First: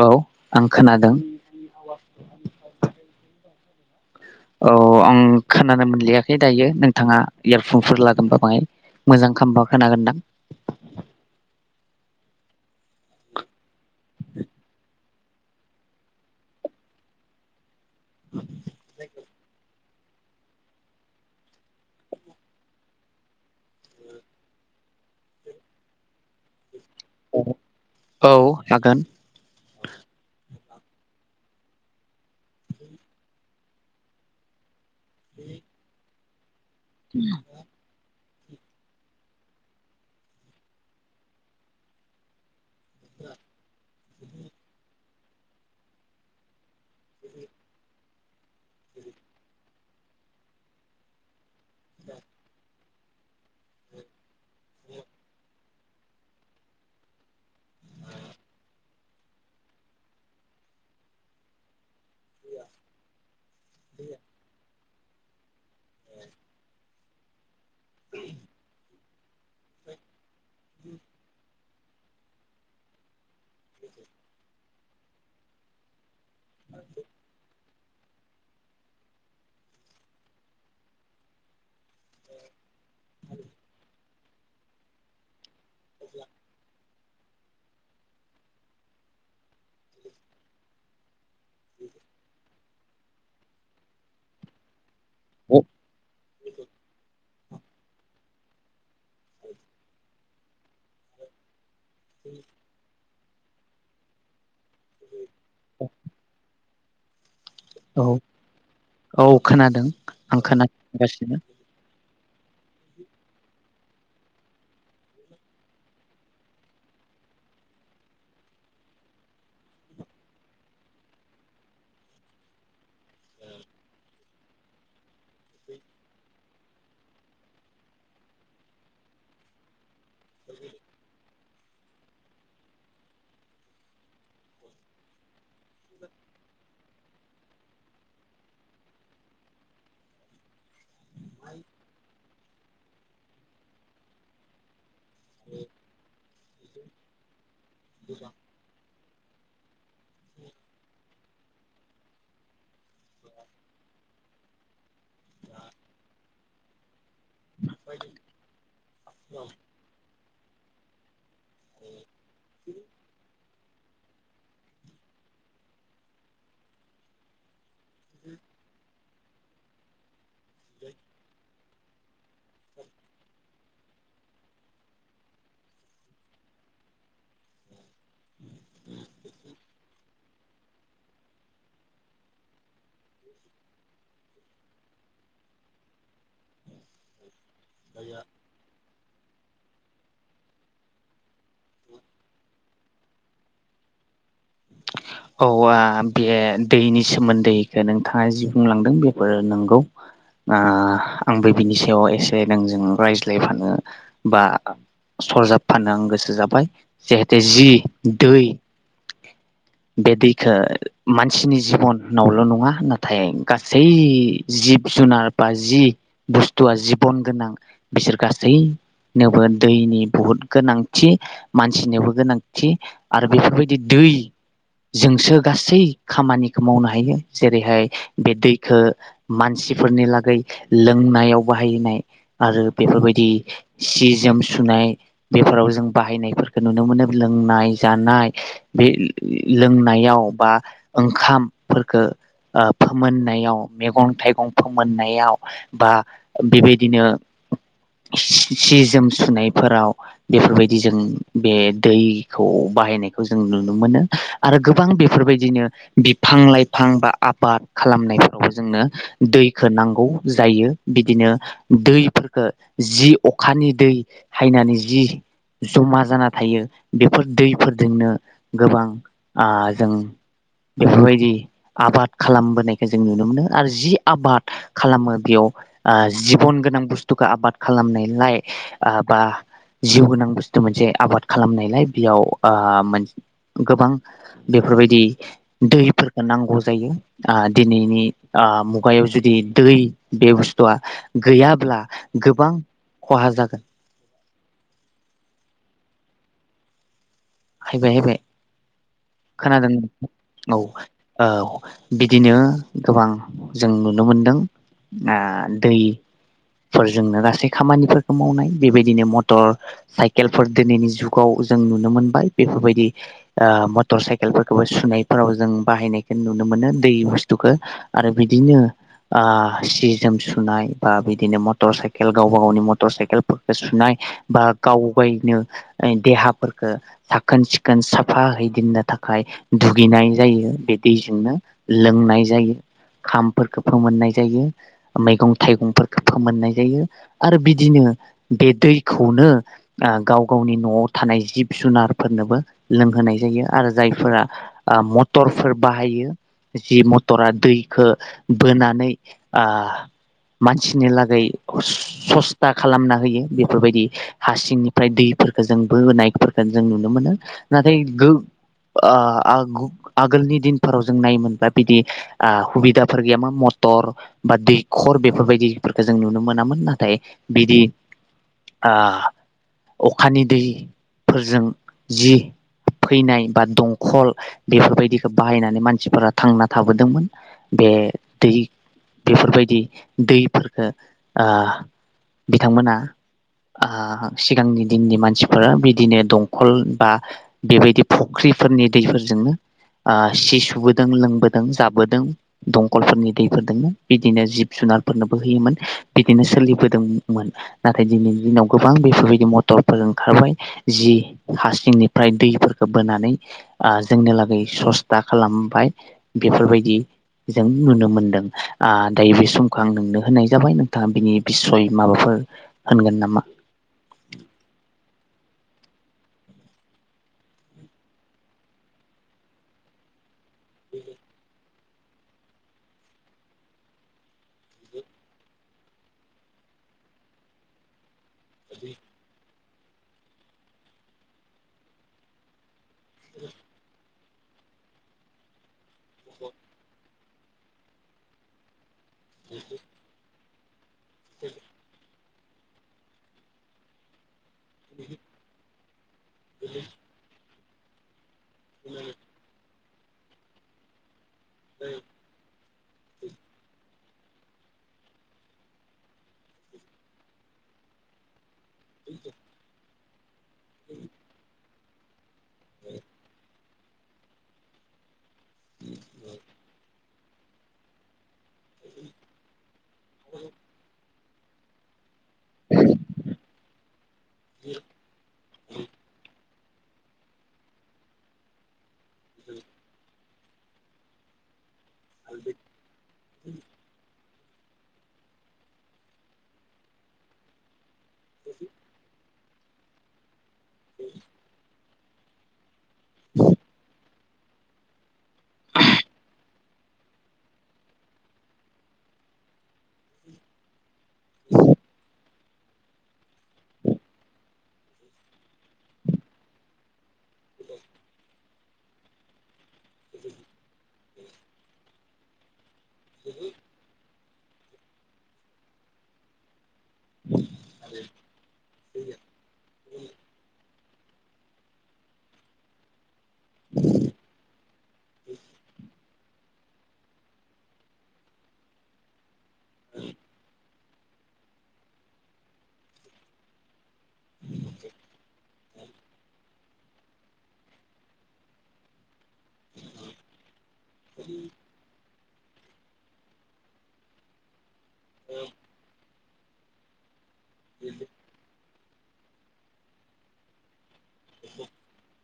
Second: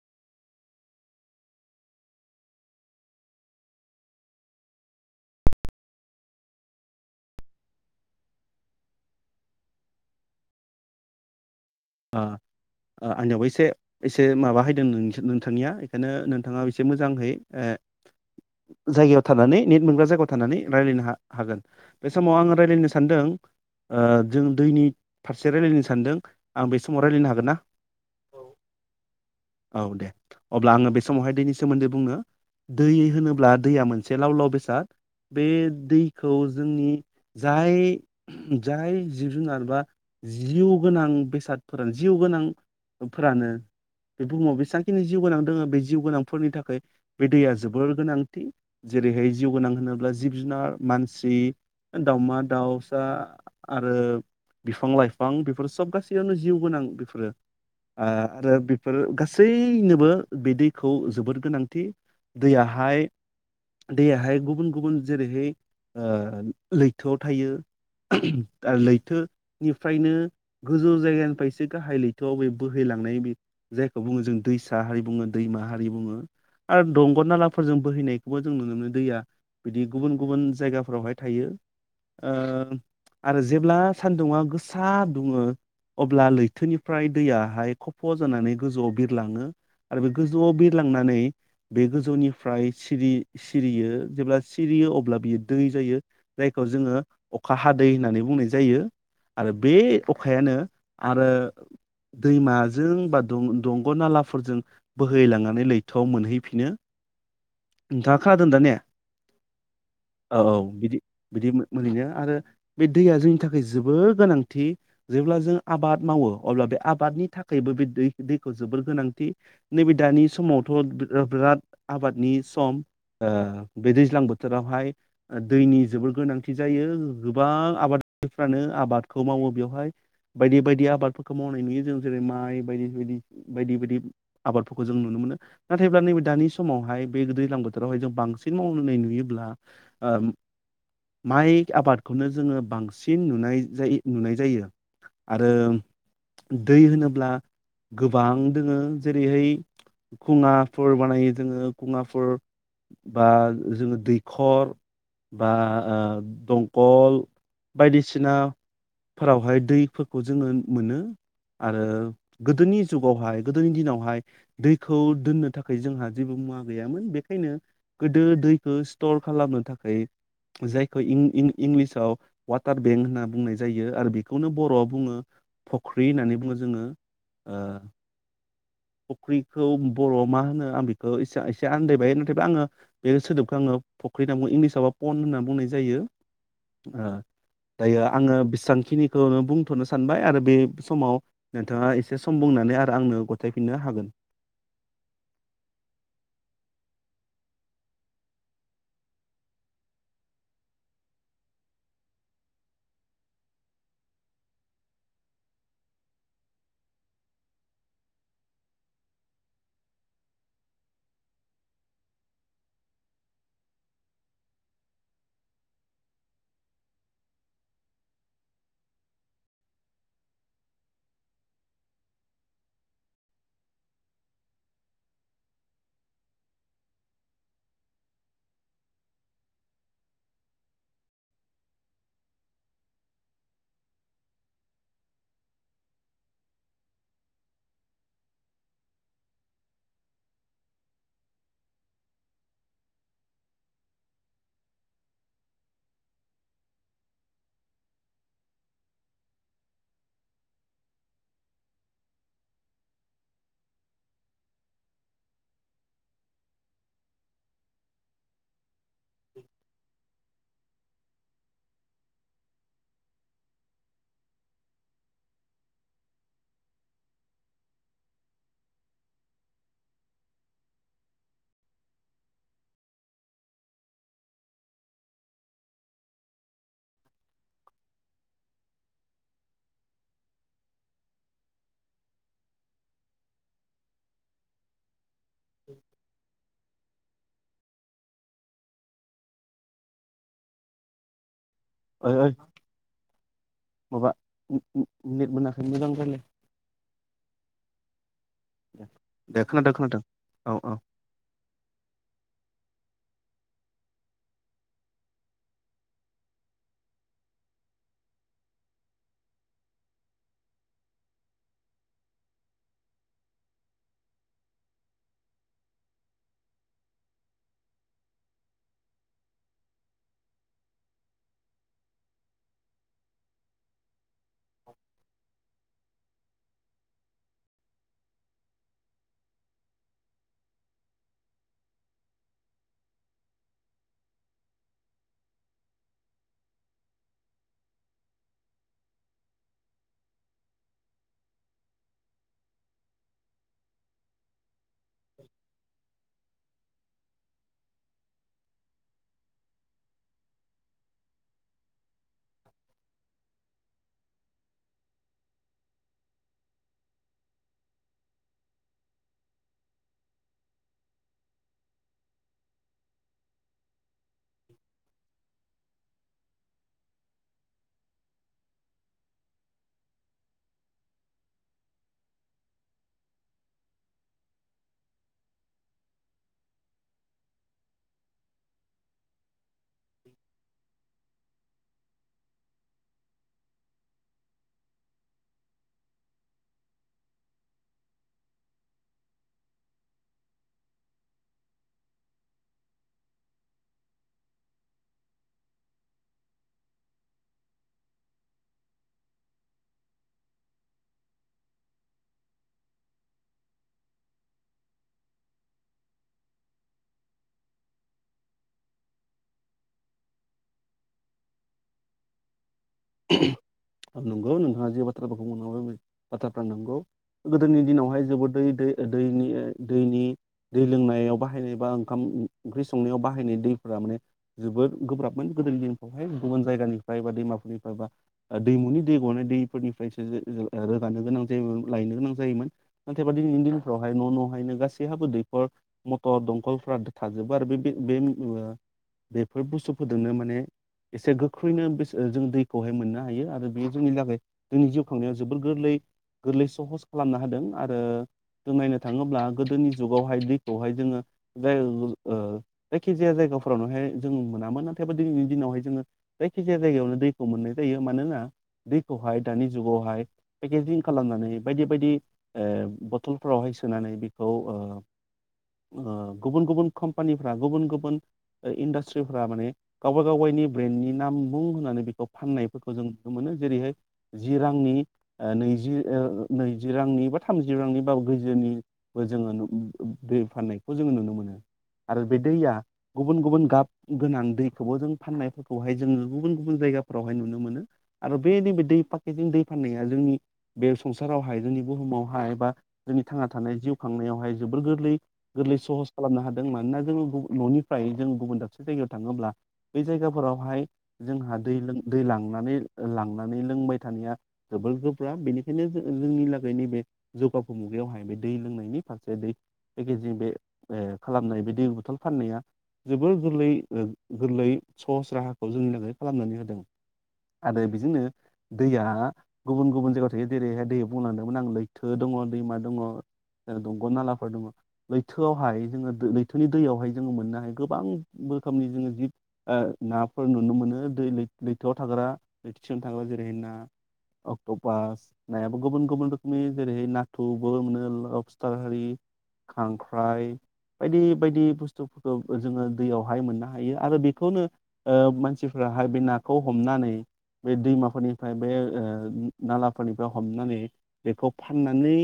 औ आं खोनादों। औ आं खोनानो मोनलियाखै दायो नोंथाङा इयारफनफोर लादोंबा बाहाय मोजां खामबा खोनागोनदां। ओ ओ आंनिआवबो एसे। एसे माबा हायदों नोंथिं। नोंथांनिया इखायनो नोंथाङा एसे मोजांहै ए जायगायाव थानानै नेट मोनग्राजा जायगायाव थानानै रायलायनो हा हागोन बे समाव आङो रायलयनो सानदों ओ जों दैनि फारसे रायजलायनो सानदों। आं बे। समाव रायलायनो हागोन ना औ हागोन औ दे। अब्ला आङो बे समावहाय दैनि सोमोन्दै बुंनो दै होनोब्ला दैया मोनसे लाव लाव बेसाद। बे दै। [unintelligible] जोंनि जाय जाय जिब जुनार बा जिउ गोनां बेसादफ्रोन जिउ गोनां ओब फोरानो बे बुहुमाव बेसांखिनि जिउ गोनां दोङो बे जिउ गोनांफोरनि थाखाय बे दैया जोबोर गोनां। जेरैहोय जिउ गोनां होनो ब्ला जिब जुनार मानसि ओ दाउमा दाउस दा आरो बिफां लाइफां बे फोर सब गासै यावनो जिउ गोनां बिफोरो ओ रो बिफोरो गासैनोबो बे दैखौ जोबोर गोनांथि दैयाहाय दैयाहाय गुबुन गुबुन जेरैहै ओ लै थोआव थायो आरो लैथो निफ्रायनो गोजौ जायगानिफाय एसे गाहाय लैथोआव बे बोहैलांनाय बि जायखौ बुङो जों दैस हा हारि बुङो दैमा हारि बुङो। आरो दंग' नालाफो फोरजों बोहैनायखौबो जों नुनो मोनो दैया बिदि गुबुन गुबुन जायगाफोरावहाय थायो। ओ आरो जेब्ला सान्दुङा गोसा दुङो अब्ला लैथोनिफ्राय दैयाहाय खफ' जानानै गोजौआव बिरलाङो आरो बे गोजौआव बिरलांनानै बे गोजौनिफ्राय सिरि सिरियो जेब्ला सिरियो अ अब्ला बियो दै जायो जायखौ जोङो अखा हादै होननानै बुंनाय जायो आरो बे अखायानो आरो दैमाजों बा दं-दंग' नालाफोरजों बोहैलांनानै लैथोआव मोनहैफिनो। औ नोंथाङा खोनादोंदा ने? औ खोनादों ओ आं औ बिदि खोनागासिनो बिदि मोनहैयो आरो बे दैया जोंनि थाखोय जोबोर गोनांथि जेब्ला जों आबाद मावो अब्ला बे आबादनि थाखायबो बे दै दैखौ जोबोर गोनांथि। नैबे दानि समावथ' बिराद आबादनि सम ओ बे दैज्लां बोथोरावहाय दैनि जोबोर गोनांथि जायो गोबां आबादारिफ्रानो आबादखौ मावो बेवहाय बायदि बायदि आबादफोरखौ मावनाय नुयो जों जेरै माइ बायदि बायदि बायदि बायदि आबादफोरखौ जों नुनो मोनो नाथायब्ला नैबे दानि समावहाय बे दैज्लां बोथोरावहाय जों बांसिन मावनाय नुयोब्ला ओ माइ आबादखौनो जोङो बांसिन नुनाय जायो नुनाय जायो। आरो दै होनोब्ला गोबां दोङो जेरैहाय खुङाफोर बानायो जोङो खुङाफोर बा जोङो दैखर बा ओ दंकल बायदिसिनाफोरावहाय दै फोरखौ जोङो मोनो आरो गोदोनि जुगावहाय गोदोनि दिनावहाय दैखौ दोननो थाखाय जोंहा जेबो मुवा गैयामोन बेखायनो गोदो दैखो स्टर खालामनो थाखाय जायखौ इं-इं इंलिसाव वाटार बेंक होनना बुंनाय जायो आरो बेखौनो बर'आव बुङो फख्रि होननानै बुङो जोङो। ओ फख्रिखौ बर'आव मा होनो आं बेखौ एसा-एसे आन्दायबाय नाथायबा आङो बे सोदोबखौ आङो फ ख्रि होनना बुङो। इंलिसावबा पन होनना बुंनाय जायो। ओ दायो आङो बेसांखिनि खौनो बुंथ'नो सानबाय आरो बे समाव नोंथाङा एसे सम बुंनानै आ आंनो ग थायफिननो हागोन। औ आ बे दैनि सोमोन्दैखौ नोंथाङा जि बुंलांदों बेफोर नंगौ। आ आंबो बिनि सायाव एसे नोंजों रायज्लायफानो बा सरजाबफानो आं गोसो जाबाय जिहेते जि दै बे दैखो मानसिनि जिबननावल' नङा नाथाय गासै जिब जुनार बा जि बुस्थुआ जिबन गोनां बिसोर गासैनोबो दैनि बहुद गोनांथि। मानसिनोबो गोनांथि आरो बेफोरबायदि दै जोंसो गासै खामानिखौ मावनो हायो जेरैहाय बे दैखो मानसिफोरनि लागै लोंनायाव बाहायनाय आरो बेफोरबायदि सि-जोम सुनाय बेफोराव जों बाहायनायफोरखौ नुनो। मोनो लोंनाय जानाय बे लोंनायाव बा ओंखामफोरखौ फोमोननायाव मेगं थाइगं फोमोननायाव बा बेबायदिनो सि-जोम सुनायफोराव बेफोरबायदि जों बे दैखौ बाहायनायखौ जों नुनो मोनो। आरो गोबां बेफोरबायदिनो बिफां लाइफां बा आबाद खालामनायफोरावबो जोंनो दैखो नांगौ जायो। बिदिनो दैफोरखो जि अखानि दै हायनानै जि जमा जाना थायो बेफोर दैफोरजोंनो गोबां आ जों बेफोरबायदि आबाद खालामबोनायखौ जों नुनो आ जों बेफोरबायदि आबाद खालामबोनायखौ जों नुनो मोनो आरो जि आबाद खालामो बेयाव आं जिबन गोनां बुस्थुखौ आबाद खालामनायलाय बा जिउ गोनां बुस्थु मोनसे आबाद खालामनायलाय बेयाव गोबां बेफोरबायदि दैफोरखौ नांगौ जायो आ दिनैनि आ मुगायाव जुदि दै बे बुस्थुआ गैया ओइ ओइ माबा उम उम नेट मोनाखै मोजां रायलाय हायबाय हाबाय खोनादों औ औ बिदिनो गोबां जों नुनो मोनदों ओ दैफोरजोंनो गासै खामानिफोरखौ मावनाय बेबायदिनो मटर साइकेलफोर दिनैनि जुगाव जों नुनो मोनबाय बेफोरबायदि ओ मटर साइकेलफोरखौबो सुनायफोराव जों बाहायनायखौ नुनो मोनो दै बुस्थुखो आरो बिदिनो आ सि-जोम सुनाय बा बिदिनो मटर साइकेल गावबा गावनि मटर साइकेलखौ सुनाय बा गाव बायनो देहाफोरखौ साखोन-सिखोन साफा हैै दोननो थाखाय दुगैनाय जायो बे दैजोंनो। लोंनाय जायो, खामफोरखौ फोमोननाय जायो, मैगं-थाइगंफोरखौ फोमोननाय जायो आरो बिदिनो बे दैखौनो आं गाव गावनि न'आव थानाय जिब-जुनार फोरनोबो लोंहोनाय जायो आरो जायफोरा आ मटरफोर बाहायो। जि मटरा दैखौ बोनानै आ मानसिनि लागै सस्था खालामना होयो बेफोरबायदि हासिंनिफ्राय दैफोरखौ जों बोनायफोरखौ जों नुनो मोनो। नाथाय गो आ आगोलनि दिनफोराव जों नायोमोनबा बिदि आ सुबिदाफोर गैयामोन मथर बा दैखर बेफोरबायदि फोरखो जों नुनो मोनामोन नाथाय बिदि ओ अखानि दैफोरजों जि फैनाय बा दंखल बेफोरबायदिखौ बाहायनानै मानसिफोरा थांना थाबोदोंमोन बे दै बेफोरबायदि दैफोरखौ ओ बिथांमोना ओ सिगांनि दिननि मानसिफोरा बिदिनो दं। खल बा बेबायदि फुख्रिफोरनि दैफोरजोंनो सि सुबुबोदों लोंबोदों जाबोदों दंखलफोरनि दैफोरजोंनो बिदिनो जिब जुनारफोरनोबो होयोमोन बिदिनो सोलिबोदोंमोन नाथाय दिनैनि दिनाव गोबां बेफोरबायदि मटरफोर ओंखारबाय जि हासिंनिफ्राय दैफोरखौ बोनानै जोंनि लागै सस्था खालामबाय बेफोरबायदि जों नुनो मोनदों दायो बे समखौ आं नोंनो होननाय जाबाय नोंथाङा बिनि बिसय माबाफोर होनगोन नामा? नंगौ नोंथांआ जि बाथ्राखौ [unintelligible] बाथ्राफ्रा नंगौ गोदोनि दिनावहाय जोबोद दै दैनि दैनि दैनि दै लोंनायाव बाहायनाय बा। ओंखाम ओंख्रि संनायाव बाहायनाय दैफोरा माने जोबोद गोब्राबमोन गोदोनि दिनफ्रावहाय गुबुन जायगानिफ्राय बा दैमाफोरनि बबा। दैमुनि दै गानाय दै फोरनिफ्रायसो जो जो रोगानो गोनां जायोमोन लायनो गोनां जायोमोन नाथायबा दिनैनि दिनफोराव न' न' नो गासै हाबो दैखर मटर दंखलफ्रा थाजोबबो आरो बे बे ओ बेफोर बुस्थुफोरजोंनो माने एसे गोख्रैनो बेसे जों दै खौहाय मोननो हायो आरो बेयो जोंनि थाखाय जोंनि जिउ खांनायाव जोबोर गोरलै गोरलै सहस खालामना होदों आरो। जों नायनो थाङोब्ला गोदोनि जुगावहाय दैखौहाय जोङो। जाय ओ जायखि जाया जायगाफोरावनोहाय जोङ मोनामोन नाथायबा दिनैनि दिनावहाय जोङो जायखि जाया जायगायावनो दै मोननाय जायो मानोना। दैखौहाय दानि जुगाव। हाय। पेकेजिं खालामनानै बायदि बायदि ओ बथलफोरावहाय सोनानै बेखौ ओ ओ गुबुन गुबुन खनिफ्रा गुबुन गुबुन ओ इडास्ट्रिफोरा माने गावबा गावगायनि ब्रेन्दनि नाम बुं होननानै बेखौ फाननायफोरखौ जों नुनो मोनो जेरैहाय जि रांनि ओ नैजि ओ नैजि रांनि बा थामजि रांनि बाव गोैजोनि बो जोङो दै फाननायखौ जोङो नुनो मोनो आरो बे दैैया गुबुन गुबुन गाब गोनां दैखौबो जों फाननायफोरखौहाय जोंङो गुबुन-गुबुन जायगा फोरावहाय नुनो मोनो आरो बे नै बे दै फा बेजों दै फाननाया जोंनि बे संसारावहाय जोंनि बुहुमावहाय बा जोंनि थांना थानाय जिउ थांनायावहाय जोबोर गोरलै गोरलै सहस खालामनो हादों मानोना जोङो न'निफ्राय जों गुबुन दाबसे जायगायाव थाङोब्ला बै जायगाफोरावहाय जोंहा दै लों दै लांनानै लांनानै लोंबाय थानाया जोबोर गोब्राब बेनिखायनो जो-जोंनि लागै नैबे जौगाफु मुगायावहाय बे दै लोंनायनि फारसे दै पेकेजिं बे बे खालामनाय बे दै बथल फाननाया जोबोर गोरलै ओ गोरलै सहस राहाखौ जोंनि लागै खालामनानै होदों आरो बिजोंनो दैया गुबुन गुबुन जायगायाव थायो जेरैहाय दैया बुंलांदोंमोन आं लैथो दङ दैमा दङ दंग' नालाफोर दङ लैथोआवहाय जोङो लैथोनि दैयावहाय जोङो मोननो हायो गोबां रोखोमनि जोङो जिब ओ नाफोर नुनो मोनो दै लै लैथोआव थाग्रा लैथि सिंङाव थाग्रा जेरैहाय ना अक्ट'पास नायाबो गुबुन गुबुन रोखोमनि जेरैहाय नाथुरबो मोनो लटारारि खांख्राइ बायदि बायदि बुस्थुफोरखौ जोङो दैयावहाय मोननो हायो आरो बेखौनो ओ मानसिफ्रा आरो बे ना खौ हमनानै बे दैमाफोरनिफ्राय बे ओ नालाफोरनिफ्राय हमनानै बेखौ फाननानै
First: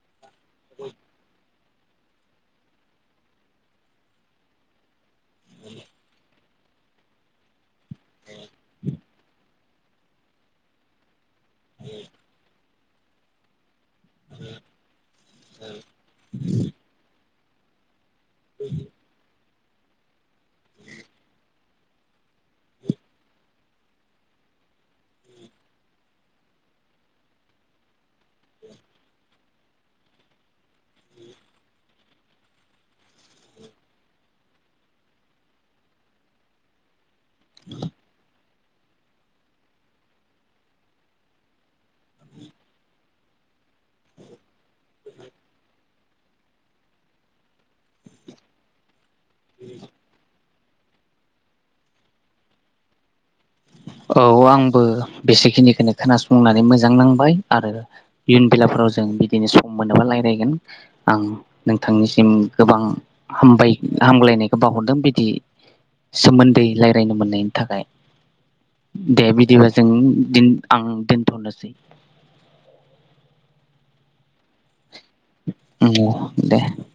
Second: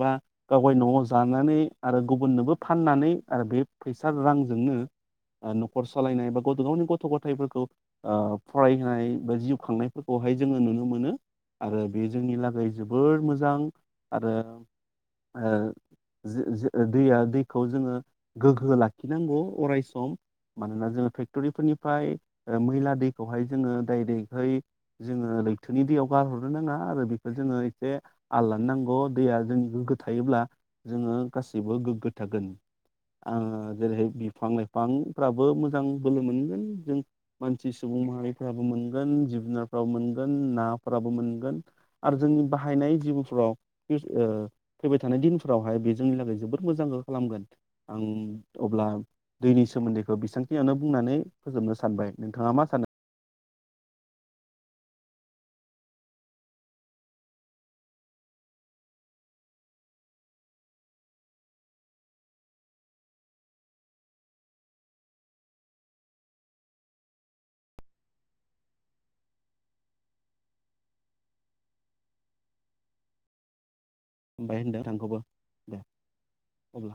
बा गावगाय न'आव जानानै आरो गुबुननोबो फाननानै आरो बे फैसा रांजोंनो ओ न'खर सालायनाय बा गावबा गावनि गथ' गथायफोरखौ- फरायहोनाय बा जिउ खांनायफोरखौहाय जोङो नुनो मोनो। आरो बे जोंनि लागै जोबो बोर मोजां आरो दैखौ जोङो गोग्गो लाखिनांगौ अराय सम मानोना जोङो फेक्टरि फोरनिफ्राय मैला दै बेवहाय जोङो डाइरेक्टहै जोङो लैथोनि दैयाव- गारहरनो नाङा आरो बेखौ जोङो एसे- थाललानो नांगौ दैया जों- गो थायोब्ला- जोङो गासिबो गोग्गो- जेरैहाय बिफां लाइफांफ्राबो मोजां बोलो मोनलै- सुबुं माहारिफोराबो मोनगोन जिब जुनारफ्राबो मोनगोन नाफोराबो मोनगोन आरो जोंनि बाहायनाय जिउफ्राव फैबाय थानाय दिनफोरावहाय बे जोंनि थाखै जोबोर मोजांखौ खालामगोन आं अब्ला दैनि सोमोन्दैखौ बेसांखिनियावनो बुंनानै फोजोबनो सानबाय नोंथाङा मा सानो औ आंबो बेसेखिनिखौनो खोनासंनानै मोजां नांबाय आरो इयुन बेलाफोराव जों बिदिनो सम मोनोबा रायज्लायगोन आं नोंथांनिसिम गोबां हामबाय हामग्लायनायखौ बावहरदों बिदि सोमोन्दै रायज्लायनो मोननायनि थाखाय। दे बिदिबा जों आं दोनथ'नोसै। [unintelligible] दे औ दे अब्ला